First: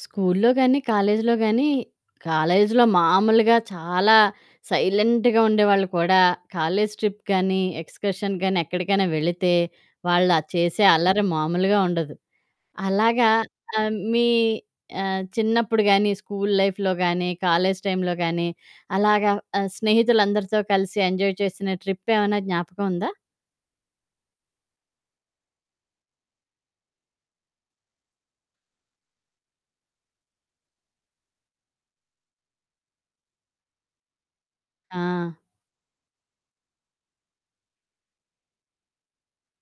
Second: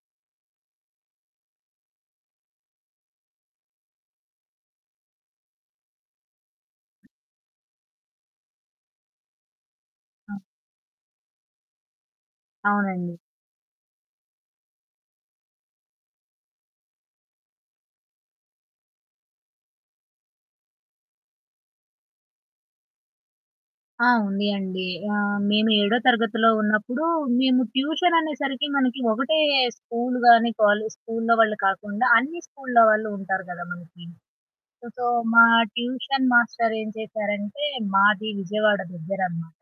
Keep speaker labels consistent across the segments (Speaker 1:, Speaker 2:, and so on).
Speaker 1: స్కూల్లో గానీ, కాలేజీలో గానీ కాలేజీలో మామూలుగా చాలా సైలెంట్‌గా ఉండేవాళ్ళు కూడా కాలేజీ ట్రిప్ గానీ, ఎక్స్కర్షన్ గానీ, ఎక్కడికైనా వెళితే వాళ్ళు
Speaker 2: ఆ!
Speaker 1: ఆహ్, చేసే అల్లరి మామూలుగా ఉండదు.
Speaker 2: అవునండి.
Speaker 1: అలాగా ఆహ్, మీ ఆహ్, చిన్నప్పుడు గాని, స్కూలు లైఫ్‌లో గానీ, కాలేజీ టైంలో గానీ, అలాగా ఆహ్, స్నేహితులందరితో కలిసి ఎంజాయ్ చేసిన ట్రిప్ ఏవన్నా జ్ఞాపకముందా?
Speaker 2: ఆ! ఉంది అండి. ఆహ్, మేము ఏడో తరగతిలో ఉన్నప్పుడు, మేము ట్యూషన్ అనేసరికి మనకి ఒకటే స్కూలు గాని కాలేజు స్కూల్లో వాళ్ళు కాకుండా అన్ని స్కూల్లో వాళ్ళు ఉంటారు గదా! మనకి. సో,
Speaker 1: ఆ!
Speaker 2: మా ట్యూషన్ మాస్టరేం చేశారంటే, మాది విజయవాడ దగ్గరనమాట.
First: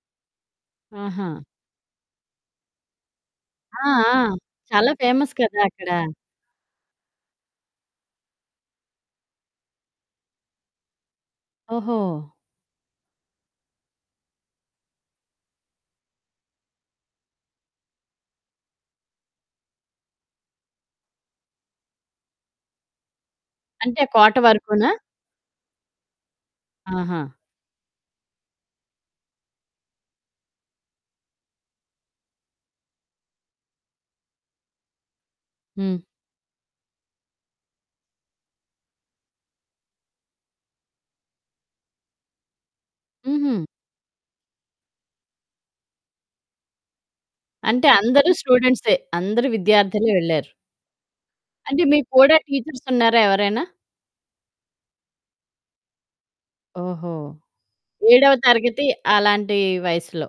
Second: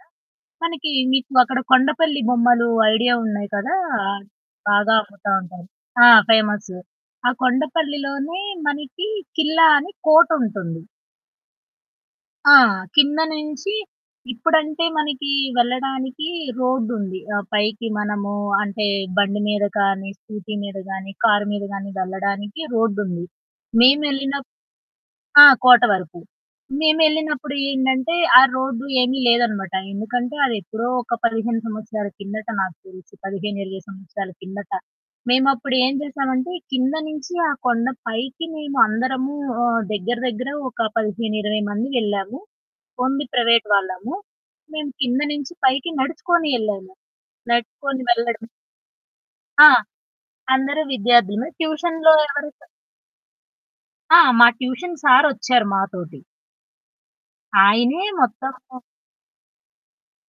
Speaker 2: మనకి మీకు
Speaker 1: ఆహా!
Speaker 2: అక్కడ కొండపల్లి బొమ్మలు ఐడియా ఉన్నాయి కదా!
Speaker 1: ఆ! ఆ!
Speaker 2: ఆహ్,
Speaker 1: చాలా
Speaker 2: బాగా అమ్ముతా
Speaker 1: ఫేమస్ కదా!
Speaker 2: ఉంటారు.
Speaker 1: అక్కడ.
Speaker 2: ఆ! ఫేమస్ ఆ! కొండపల్లిలోనే మనకి కిల్లా అని కోటుంటుంది.
Speaker 1: ఓహో!
Speaker 2: ఆ! కింద నుంచి ఇప్పుడంటే మనకి వెళ్ళడానికి రోడ్డుంది. ఆహ్, పైకి మనము అంటే బండి మీద కానీ, స్కూటీ మీద గాని, కారు మీద గాని వెళ్లడానికి రోడ్డుంది.
Speaker 1: అంటే కోట
Speaker 2: మేమేళ్ళినప్పు
Speaker 1: వరకునా.
Speaker 2: ఆ! కోట వరకు
Speaker 1: ఆహా!
Speaker 2: మేమేళ్ళినప్పుడు ఏంటంటే ఆ రోడ్డు ఏమీ లేదనమాట, ఎందుకంటే అదెప్పుడో ఒక 15 సంవత్సరాల కిందట నాకు తెలిసి 15, 20 సంవత్సరాల కిందట, మేమప్పుడు ఏం
Speaker 1: హ్మ్.
Speaker 2: చేసామంటే కింద నుంచి ఆ కొండ పైకి మేము అందరము ఆహ్, దగ్గర, దగ్గర, ఒక 15, 20 మంది వెళ్ళాము. ఓన్లీ
Speaker 1: హుహు.
Speaker 2: ప్రైవేట్ వాళ్ళము. మేము కింద నుంచి పైకి నడుచుకొని యెళ్ళాము.
Speaker 1: అంటే
Speaker 2: నడుచుకొని
Speaker 1: అందరూ
Speaker 2: వెళ్ళడం
Speaker 1: స్టూడెంట్సే అందరూ
Speaker 2: ఆ!
Speaker 1: విద్యార్థులే వెళ్లారు.
Speaker 2: అందరూ విద్యార్థులుమే.
Speaker 1: అంటే మీకు
Speaker 2: ట్యూషన్‌లో
Speaker 1: కూడా
Speaker 2: ఎవరుతో
Speaker 1: టీచర్స్ ఉన్నారా ఎవరైనా?
Speaker 2: ఆ! మా ట్యూషన్ సారొచ్చారు మాతోటి.
Speaker 1: ఓహో!
Speaker 2: ఆయనే
Speaker 1: ఏడవ
Speaker 2: మొత్తము
Speaker 1: తరగతి అలాంటి వయసులో.